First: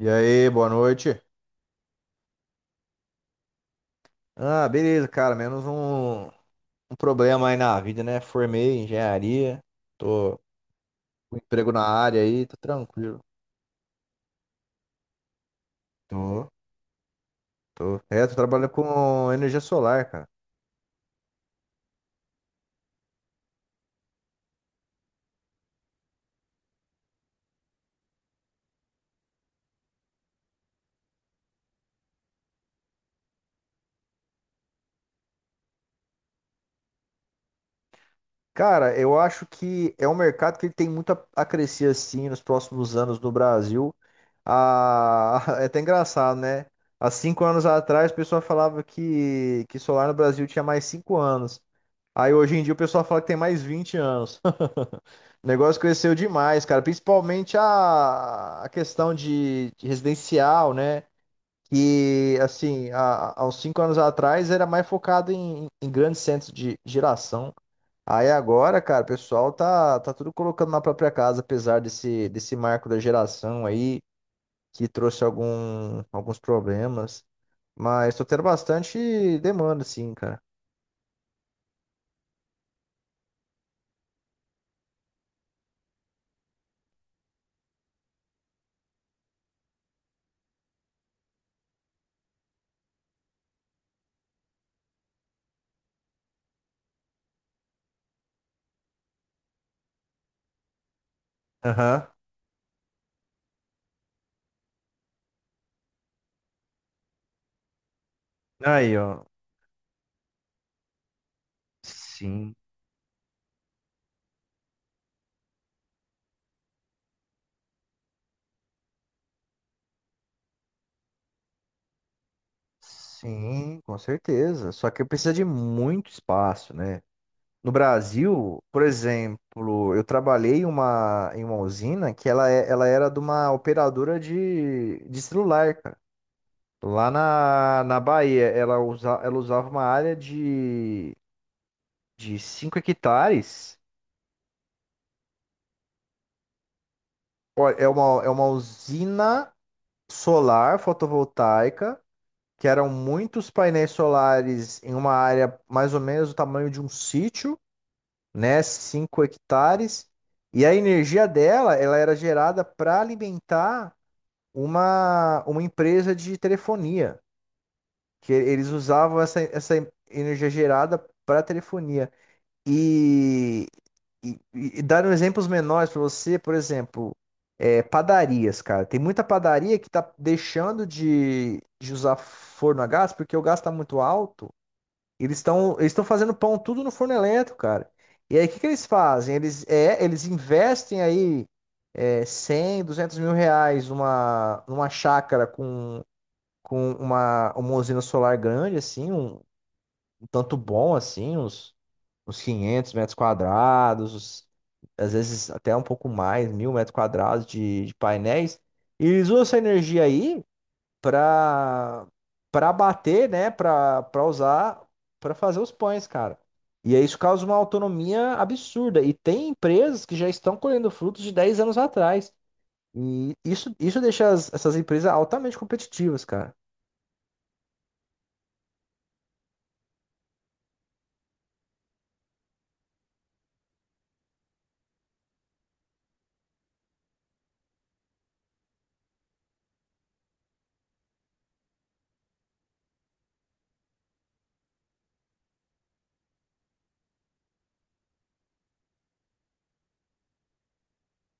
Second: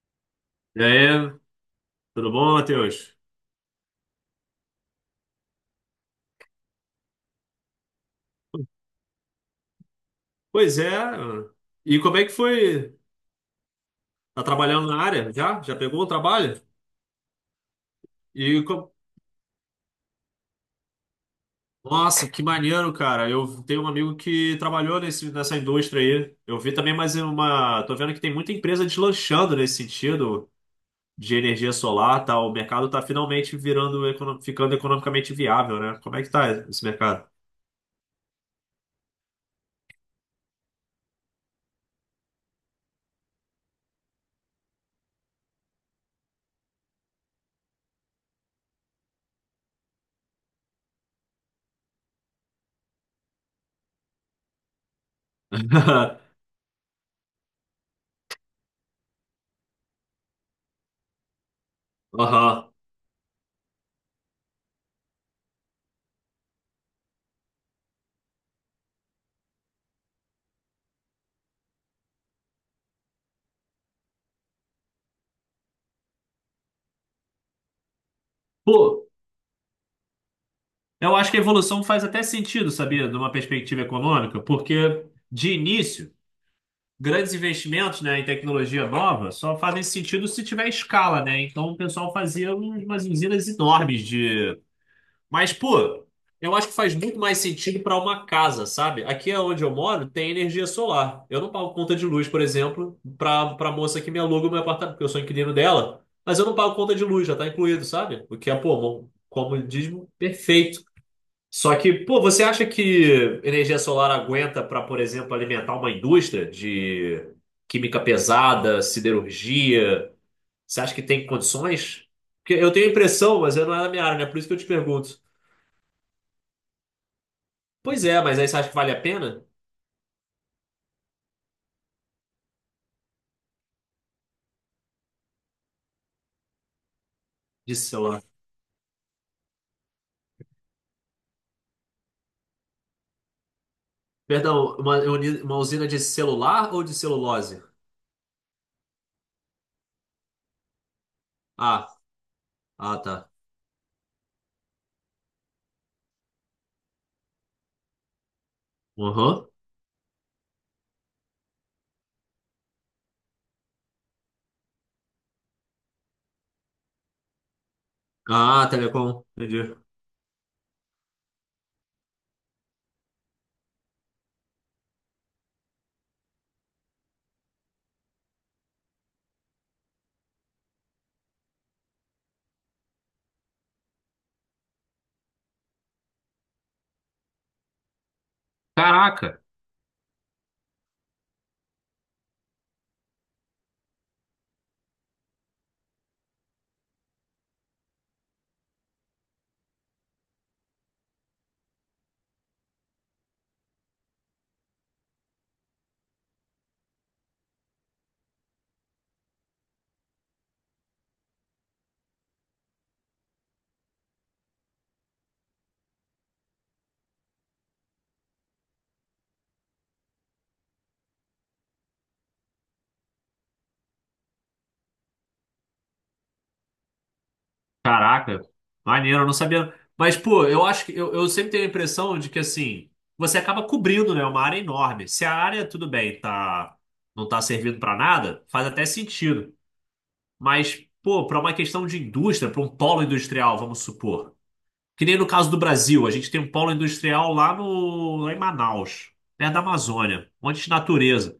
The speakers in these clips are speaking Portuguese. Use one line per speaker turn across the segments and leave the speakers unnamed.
E aí, boa
E
noite.
aí, tudo bom, Matheus?
Ah, beleza, cara. Menos um problema aí na vida, né? Formei em engenharia, tô
Pois é.
com emprego na
E como
área
é que
aí, tô
foi?
tranquilo.
Tá trabalhando na área? Já? Já pegou o
Tô,
trabalho?
tô. É, tô
E
trabalhando
co-
com energia solar, cara.
Nossa, que maneiro, cara. Eu tenho um amigo que trabalhou nessa indústria aí. Eu vi também mais uma. Tô vendo que tem muita empresa deslanchando nesse sentido de energia solar, tá? O mercado tá finalmente virando, ficando economicamente viável, né? Como é que tá esse mercado?
Cara, eu acho que é um mercado que ele tem muito a crescer assim nos próximos anos no Brasil. Ah, é até engraçado, né? Há 5 anos atrás, o pessoal falava que solar no Brasil tinha mais 5 anos. Aí hoje em dia o pessoal fala que tem mais 20 anos. O negócio cresceu demais, cara. Principalmente a questão de residencial, né? Que,
Aham.
assim, há uns 5 anos atrás era mais focado em grandes centros de geração. Aí agora, cara, o pessoal tá tudo colocando na própria casa, apesar desse marco da geração aí, que trouxe alguns problemas. Mas tô tendo
Pô,
bastante demanda, sim, cara.
eu acho que a evolução faz até sentido, sabia, de uma perspectiva econômica, porque de início, grandes investimentos, né, em tecnologia nova só fazem sentido se tiver escala, né? Então o pessoal fazia umas usinas enormes de. Mas, pô, eu acho que faz muito mais sentido para uma casa, sabe? Aqui é onde eu moro tem energia solar. Eu não pago conta
Aham.
de luz, por exemplo, para moça que me aluga o meu apartamento, porque eu sou inquilino dela, mas eu não pago conta de luz, já tá incluído, sabe? O que é, pô,
Aí,
bom,
ó.
como diz, perfeito. Só que, pô, você
Sim.
acha que energia solar aguenta para, por exemplo, alimentar uma indústria de química pesada, siderurgia? Você acha que tem condições? Porque eu tenho a impressão, mas eu não
Sim,
é da
com
minha área, né? Por isso que eu te
certeza. Só que
pergunto.
precisa de muito espaço, né? No
Pois é, mas aí você
Brasil,
acha que
por
vale a pena?
exemplo, eu trabalhei em uma usina que ela era de uma operadora de celular, cara. Lá
De
na
celular.
Bahia, ela usava uma área de 5 hectares.
Perdão, uma usina de celular ou de celulose?
Ó, é uma usina solar
Ah,
fotovoltaica, que eram
ah, tá.
muitos painéis solares em uma área mais ou menos do tamanho de um sítio, né? cinco
Uhum.
hectares. E a energia dela, ela era gerada para alimentar uma empresa de telefonia, que
Ah,
eles usavam
telecom.
essa
Entendi.
energia gerada para telefonia. E, e dando exemplos menores para você, por exemplo, padarias, cara. Tem muita padaria que tá deixando de usar forno a gás porque o gás está muito alto. Eles estão fazendo pão tudo no forno elétrico, cara. E aí, o que que eles fazem?
Caraca!
Eles investem aí 100, 200 mil reais numa chácara com uma usina solar grande, assim, um tanto bom, assim, uns 500 metros quadrados, às vezes até um pouco mais, 1000 metros quadrados de painéis. E eles usam essa energia aí para para bater, né, para usar para fazer os pães, cara. E aí isso causa uma autonomia absurda. E tem empresas que já estão colhendo frutos de 10 anos atrás. E isso deixa essas empresas altamente competitivas, cara.
Caraca, maneiro, eu não sabia. Mas, pô, eu acho que eu sempre tenho a impressão de que assim, você acaba cobrindo, né, uma área enorme. Se a área, tudo bem, tá, não tá servindo pra nada, faz até sentido. Mas, pô, pra uma questão de indústria, pra um polo industrial, vamos supor. Que nem no caso do Brasil, a gente tem um polo industrial lá no, lá em Manaus, perto da Amazônia, um monte de natureza.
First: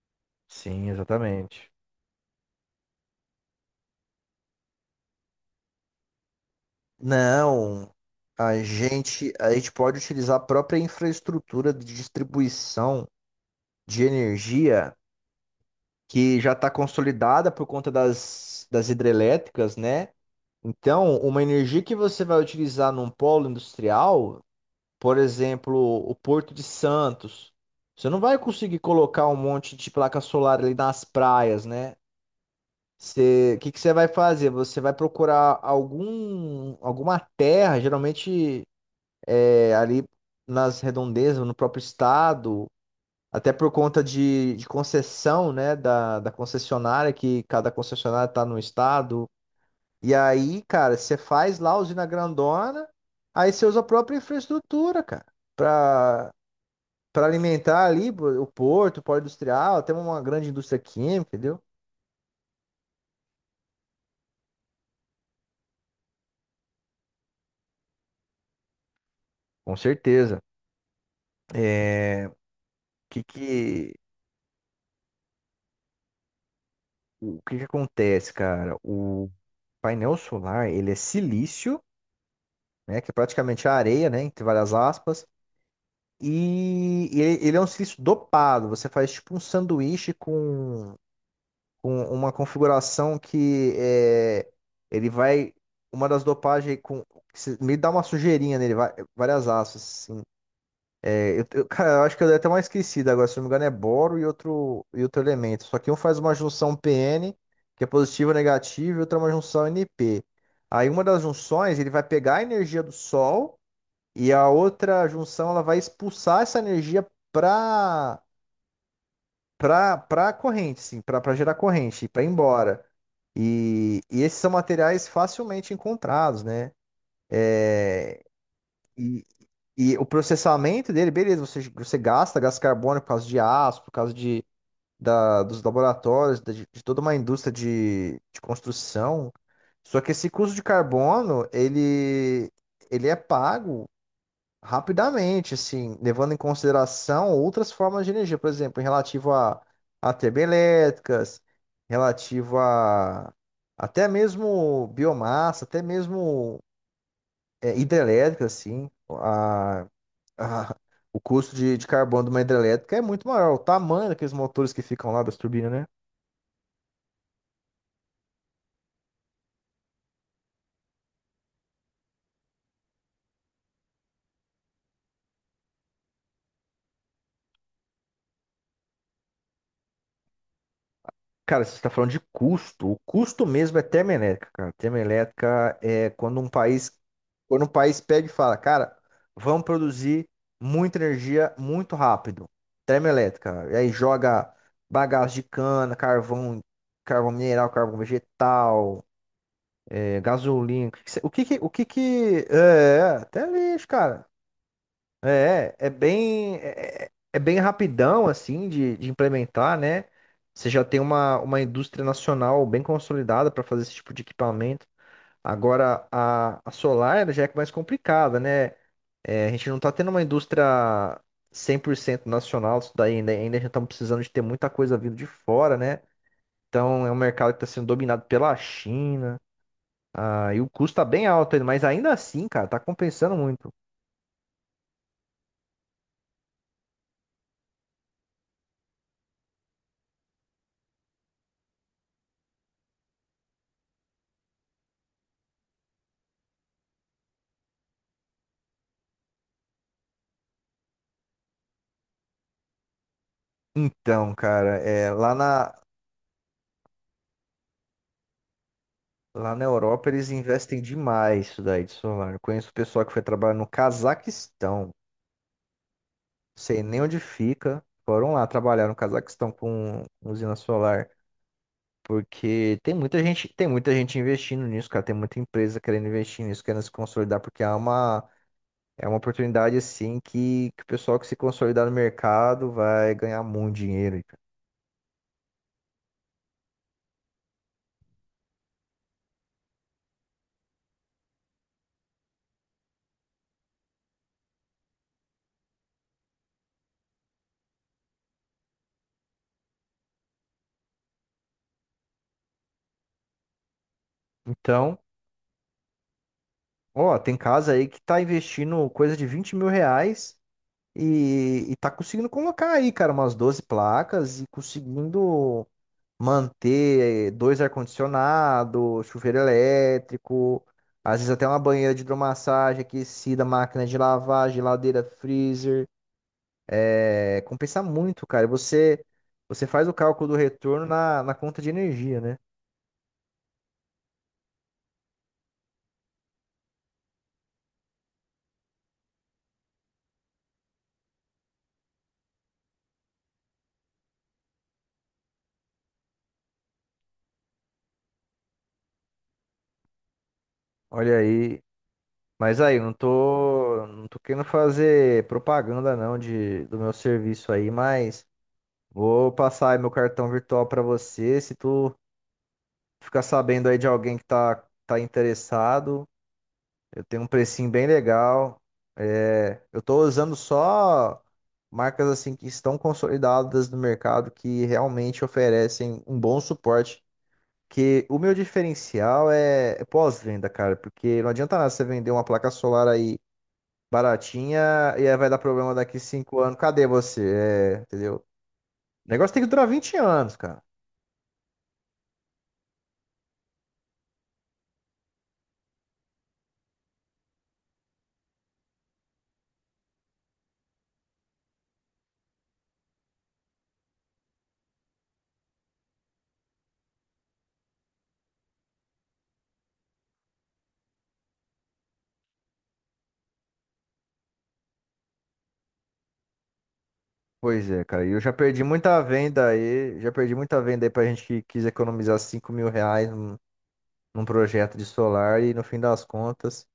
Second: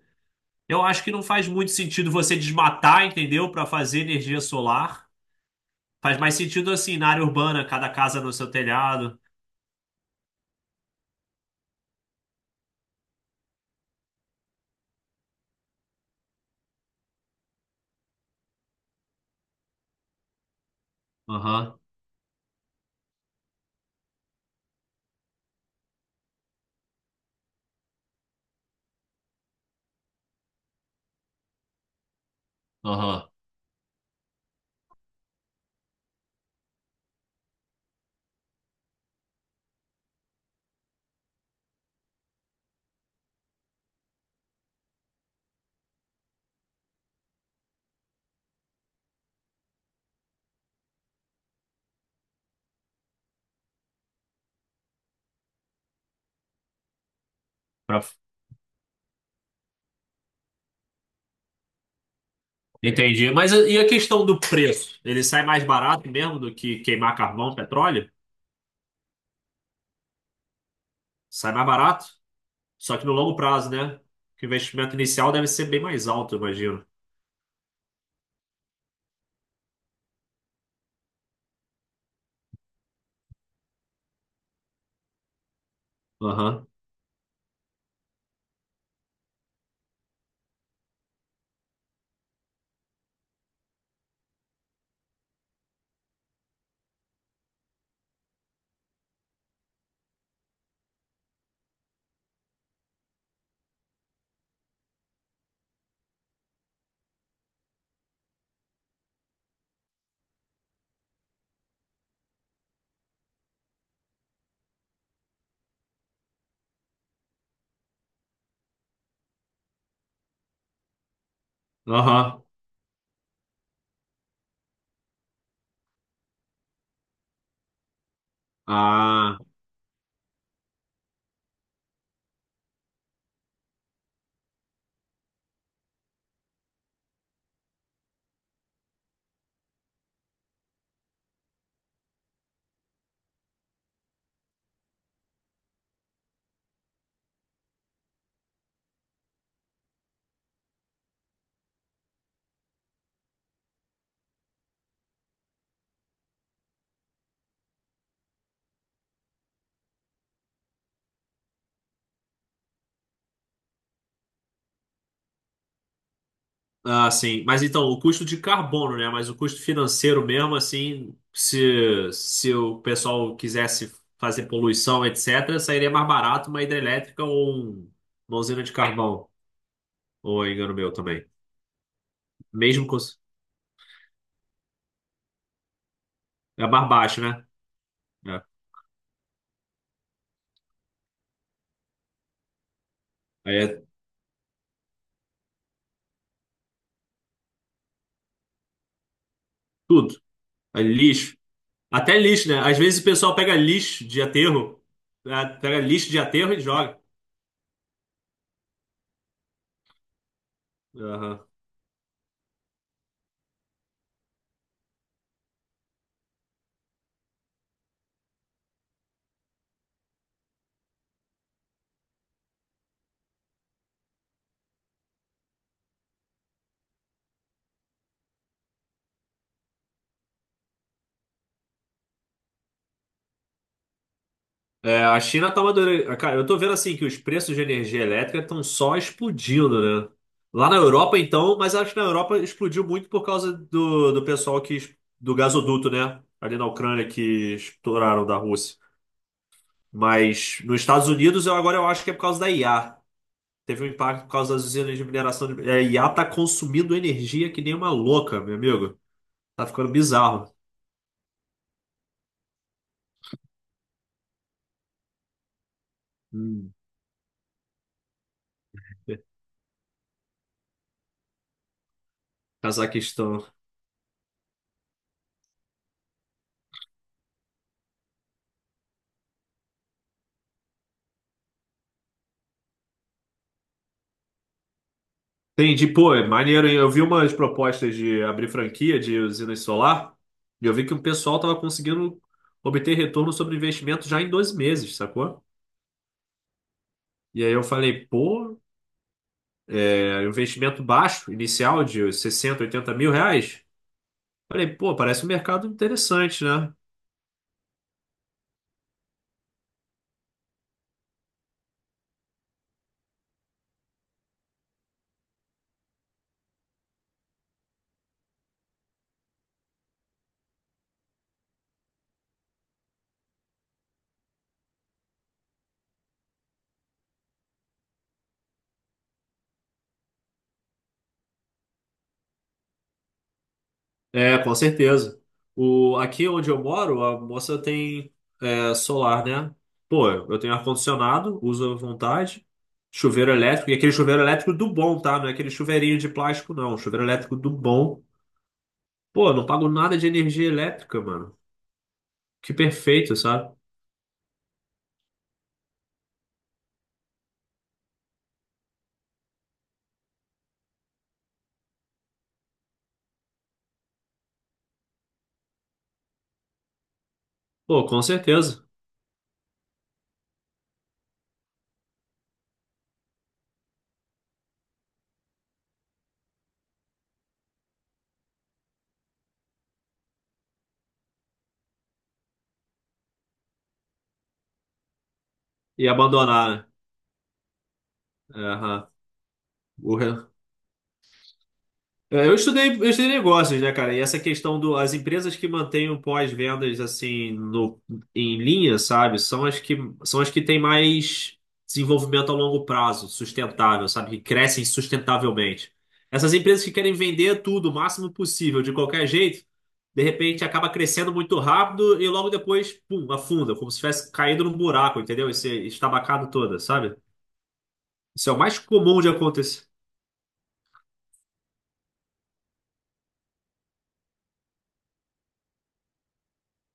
Eu
Sim,
acho que não faz muito
exatamente.
sentido você desmatar, entendeu, pra fazer energia solar. Faz mais sentido assim, na área urbana, cada
Não,
casa no seu
a
telhado.
gente, a gente pode utilizar a própria infraestrutura de distribuição de energia que já está consolidada por conta das hidrelétricas, né? Então, uma
Aham,
energia que você vai utilizar num polo industrial, por exemplo, o Porto de Santos, você não vai conseguir colocar um monte de placa solar ali nas praias, né?
aham.
O que que você vai fazer? Você vai procurar alguma terra, geralmente ali nas redondezas, no próprio estado, até por conta de concessão, né, da concessionária, que cada concessionária está no estado. E aí, cara, você faz lá a usina grandona, aí você usa a própria infraestrutura, cara, para para alimentar
Pra-
ali pô, o porto, o polo industrial, até uma grande indústria química, entendeu?
Entendi. Mas e a questão do preço? Ele sai mais barato mesmo do que queimar carvão, petróleo?
Com certeza.
Sai mais barato?
É,
Só que no
que
longo prazo,
que,
né? Que o investimento inicial deve ser bem mais alto, eu imagino.
o que que acontece, cara? O painel solar, ele é silício, né, que é praticamente a areia, né, entre várias aspas,
Aham,
e ele é um silício dopado. Você faz tipo um sanduíche com uma configuração que é, ele vai. Uma das dopagens com. Me dá uma sujeirinha nele, várias asas, assim. Cara, eu acho que eu dei até uma esquecida agora, se não me engano, é boro e outro elemento. Só que um faz uma junção PN, que é positivo ou negativo, e outra é uma junção NP. Aí uma das junções, ele vai pegar a energia do Sol, e a outra junção, ela vai expulsar essa energia para para corrente, sim, para gerar corrente, para ir
aham.
embora. E esses são materiais facilmente encontrados, né? E,
Ah.
e o processamento dele, beleza, você gasta gás carbônico por causa de aço, por causa dos laboratórios, de toda uma indústria de construção. Só que esse custo de carbono, ele é pago, rapidamente, assim, levando em consideração outras formas de energia, por exemplo, em relativo a termoelétricas, relativo a até mesmo biomassa, até mesmo hidrelétrica, assim, a- o custo de carbono de uma hidrelétrica é muito maior, o tamanho daqueles motores que ficam lá das turbinas, né?
Ah, sim. Mas então, o custo de carbono, né? Mas o custo financeiro mesmo, assim, se o pessoal quisesse fazer poluição, etc., sairia mais barato uma hidrelétrica ou uma usina de carvão. Ou é engano meu também.
Cara, você está falando de
Mesmo
custo. O
com...
custo mesmo é termoelétrica, cara. Termoelétrica é quando um
É mais
país,
baixo, né?
quando um país pega e
É.
fala, cara, vamos produzir muita energia muito rápido.
Aí
Termoelétrica. E
é
aí joga bagaço de cana, carvão, carvão mineral, carvão vegetal,
tudo. É
gasolina.
lixo.
O que
Até
que-
lixo, né? Às vezes
é,
o pessoal
Até
pega
lixo,
lixo de
cara.
aterro,
É,
pega
é
lixo de aterro
bem,
e joga.
é, é bem rapidão, assim, de implementar, né? Você já tem uma,
Aham.
uma indústria nacional bem consolidada para fazer esse tipo de equipamento. Agora, a solar ela já é mais complicada, né? É, a gente não está tendo uma indústria 100% nacional, isso daí ainda, a gente está precisando de ter muita coisa vindo de fora, né? Então, é um mercado que está sendo dominado pela China, e o custo está bem alto, ainda, mas ainda assim, cara, tá compensando muito.
É, a China tá madurando. Ah, cara, eu tô vendo assim que os preços de energia elétrica estão só explodindo, né? Lá na Europa, então, mas acho que na Europa explodiu muito por causa do pessoal que, do gasoduto, né? Ali na Ucrânia que estouraram da Rússia. Mas nos Estados Unidos, eu agora eu acho que é por causa da IA. Teve um impacto por
Então,
causa das
cara,
usinas de mineração. A IA tá consumindo energia que nem uma louca, meu amigo.
Lá na
Tá ficando
Europa eles
bizarro.
investem demais isso daí de solar. Eu conheço o pessoal que foi trabalhar no Cazaquistão. Não
Hum.
sei nem onde fica. Foram lá trabalhar no Cazaquistão com usina solar. Porque tem muita
Cazaquistão.
gente, tem muita gente investindo nisso, cara. Tem muita empresa querendo investir nisso, querendo se consolidar, porque é uma oportunidade assim que o pessoal que se consolidar no mercado vai ganhar muito dinheiro.
Entendi, pô, é maneiro, hein? Eu vi umas propostas de abrir franquia de usinas solar e eu vi que o pessoal tava conseguindo obter retorno sobre investimento já em 12 meses, sacou? E aí eu falei, pô, é, investimento baixo, inicial de 60, 80 mil reais. Falei, pô,
Então,
parece um mercado interessante, né?
ó, tem casa aí que tá investindo coisa de R$ 20.000. E tá conseguindo colocar aí, cara, umas 12 placas e conseguindo manter dois ar-condicionado, chuveiro elétrico, às vezes até uma banheira de hidromassagem aquecida, máquina de lavar, geladeira, freezer. É, compensa muito, cara. E você faz o cálculo do retorno na conta de energia, né?
É, com certeza. Aqui onde eu moro, a moça tem solar, né? Pô, eu tenho ar-condicionado, uso à vontade, chuveiro elétrico, e aquele chuveiro elétrico do bom, tá? Não é aquele chuveirinho de plástico, não. Chuveiro elétrico do bom. Pô, eu não pago nada de energia elétrica,
Olha
mano.
aí.
Que
Mas aí, eu não
perfeito, sabe?
tô, não tô querendo fazer propaganda não do meu serviço aí, mas. Vou passar aí meu cartão virtual pra você. Se tu ficar sabendo aí de alguém que tá interessado, eu tenho um precinho
Pô,
bem
com
legal.
certeza.
É, eu tô usando só marcas assim que estão consolidadas no mercado, que realmente oferecem um bom suporte. Que o meu diferencial é pós-venda, cara, porque não adianta nada você vender uma placa solar aí baratinha e aí vai dar problema
E
daqui cinco
abandonar,
anos.
né?
Cadê você? É, entendeu?
É, aham.
O negócio tem que durar 20
O re-
anos, cara.
É, eu estudei negócios, né, cara? E essa questão do, as empresas que mantêm o pós-vendas assim no, em linha, sabe? São as que têm mais desenvolvimento a longo prazo, sustentável, sabe? Que crescem sustentavelmente. Essas empresas que querem vender tudo o máximo possível, de qualquer jeito, de repente acaba crescendo muito rápido e logo depois, pum, afunda, como se tivesse caído num buraco, entendeu? Esse estabacado toda, sabe?
Pois é, cara. E eu
Isso
já
é o mais
perdi muita
comum de
venda
acontecer.
aí. Já perdi muita venda aí pra gente que quis economizar R$ 5.000 num projeto de solar. E no fim das contas,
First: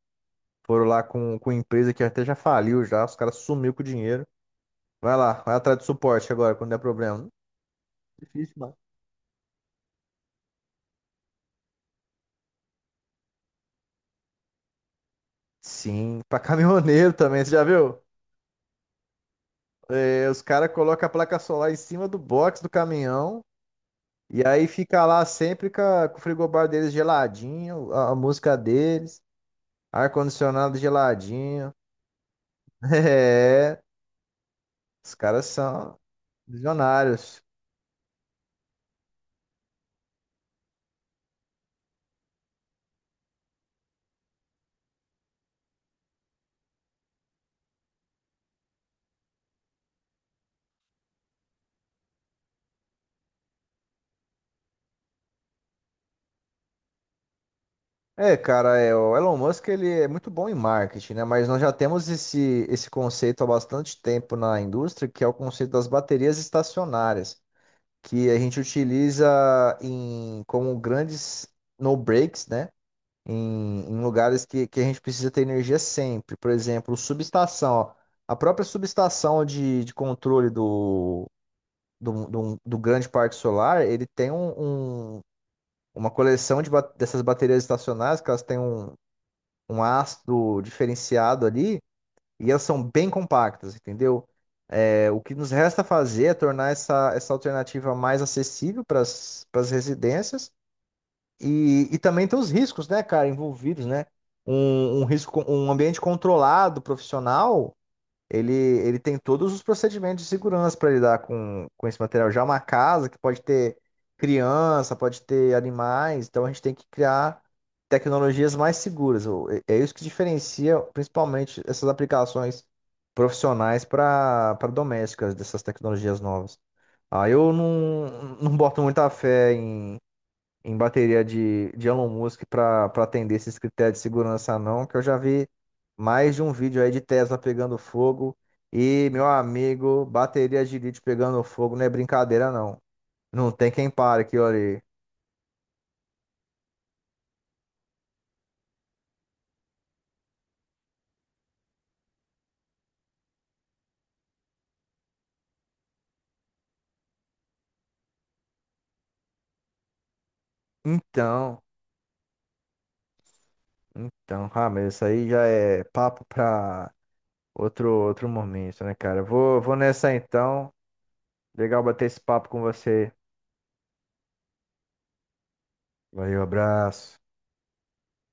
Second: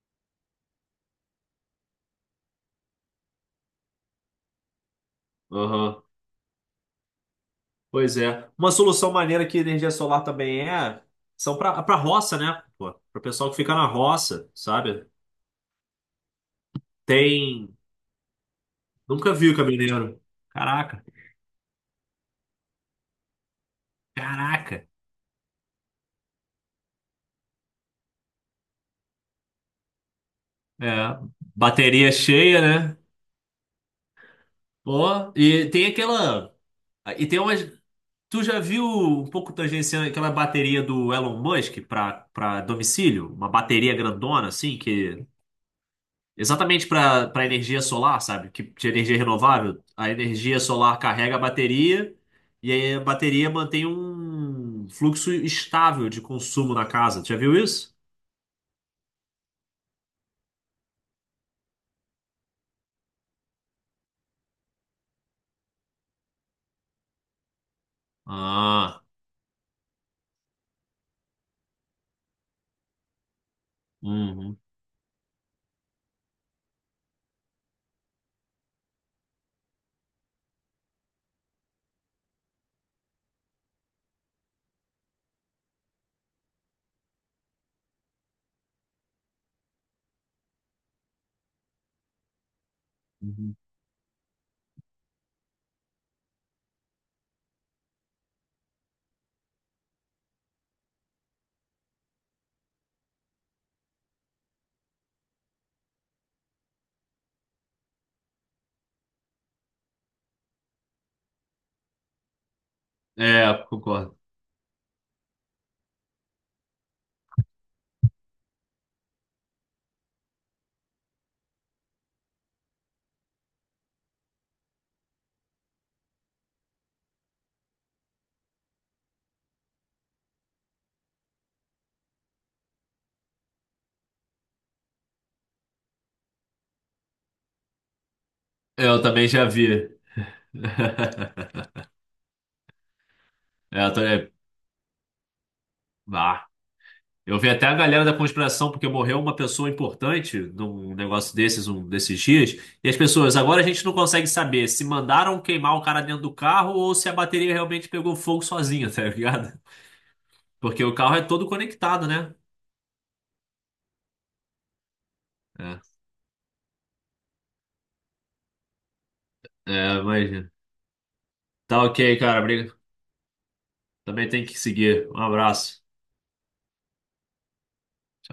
foram lá com empresa que até já faliu já. Os caras sumiu com o dinheiro. Vai lá, vai atrás de
Aham.
suporte agora, quando der problema.
Pois é.
Difícil,
Uma
mano.
solução maneira que energia solar também é, são para roça, né? Pô, para o pessoal que fica na roça, sabe?
Sim, pra caminhoneiro também, você já
Tem.
viu?
Nunca vi o caminhoneiro.
É, os caras
Caraca,
colocam a placa solar em cima do box do caminhão. E aí
caraca.
fica lá sempre com o frigobar deles geladinho, a música deles, ar-condicionado
É,
geladinho.
bateria cheia, né?
É, os
Pô,
caras
e tem
são
aquela. E tem
visionários.
umas. Tu já viu um pouco tangenciando aquela bateria do Elon Musk para domicílio? Uma bateria grandona, assim, que exatamente para energia solar, sabe? Que de energia renovável, a energia solar carrega a bateria e aí a bateria mantém um fluxo estável de consumo na casa. Já viu isso?
É, cara, o Elon Musk ele é muito bom em marketing, né? Mas nós já temos esse conceito há bastante tempo na indústria, que é o conceito das baterias estacionárias, que a gente
Ah,
utiliza em como grandes no breaks, né? Em lugares
uhum,
que a gente precisa ter energia sempre. Por exemplo, subestação. Ó. A própria subestação de controle do grande parque solar, ele tem uma coleção de dessas baterias estacionárias, que elas têm um ácido diferenciado ali, e elas são bem
uhum.
compactas, entendeu? É, o que nos resta fazer é tornar essa alternativa mais acessível para as residências e também tem os riscos, né, cara, envolvidos, né? Um ambiente controlado, profissional, ele tem todos os procedimentos de segurança para lidar com esse material. Já é uma casa que pode
É,
ter
concordo.
criança, pode ter animais, então a gente tem que criar tecnologias mais seguras. É isso que diferencia principalmente essas aplicações profissionais para domésticas dessas tecnologias novas. Ah, eu não boto muita fé em bateria de Elon Musk para atender esses critérios de segurança, não, que eu já vi mais de um vídeo aí de Tesla pegando fogo
Eu
e, meu
também já vi.
amigo, bateria de lítio pegando fogo não é brincadeira, não. Não tem
É,
quem
eu tô-
pare
é,
aqui, olha.
ah, eu vi até a galera da conspiração, porque morreu uma pessoa importante num negócio desses, um desses dias, e as pessoas, agora a gente não consegue saber se mandaram queimar o cara dentro do carro ou se a bateria realmente pegou fogo sozinha, tá ligado? Porque o carro é todo
Então,
conectado, né?
então, mas isso aí já
É,
é papo para outro momento, né, cara? Vou nessa
mas
então. Legal
tá
bater
ok,
esse
cara.
papo com
Briga.
você.
Também tem que seguir. Um abraço.
Valeu, abraço.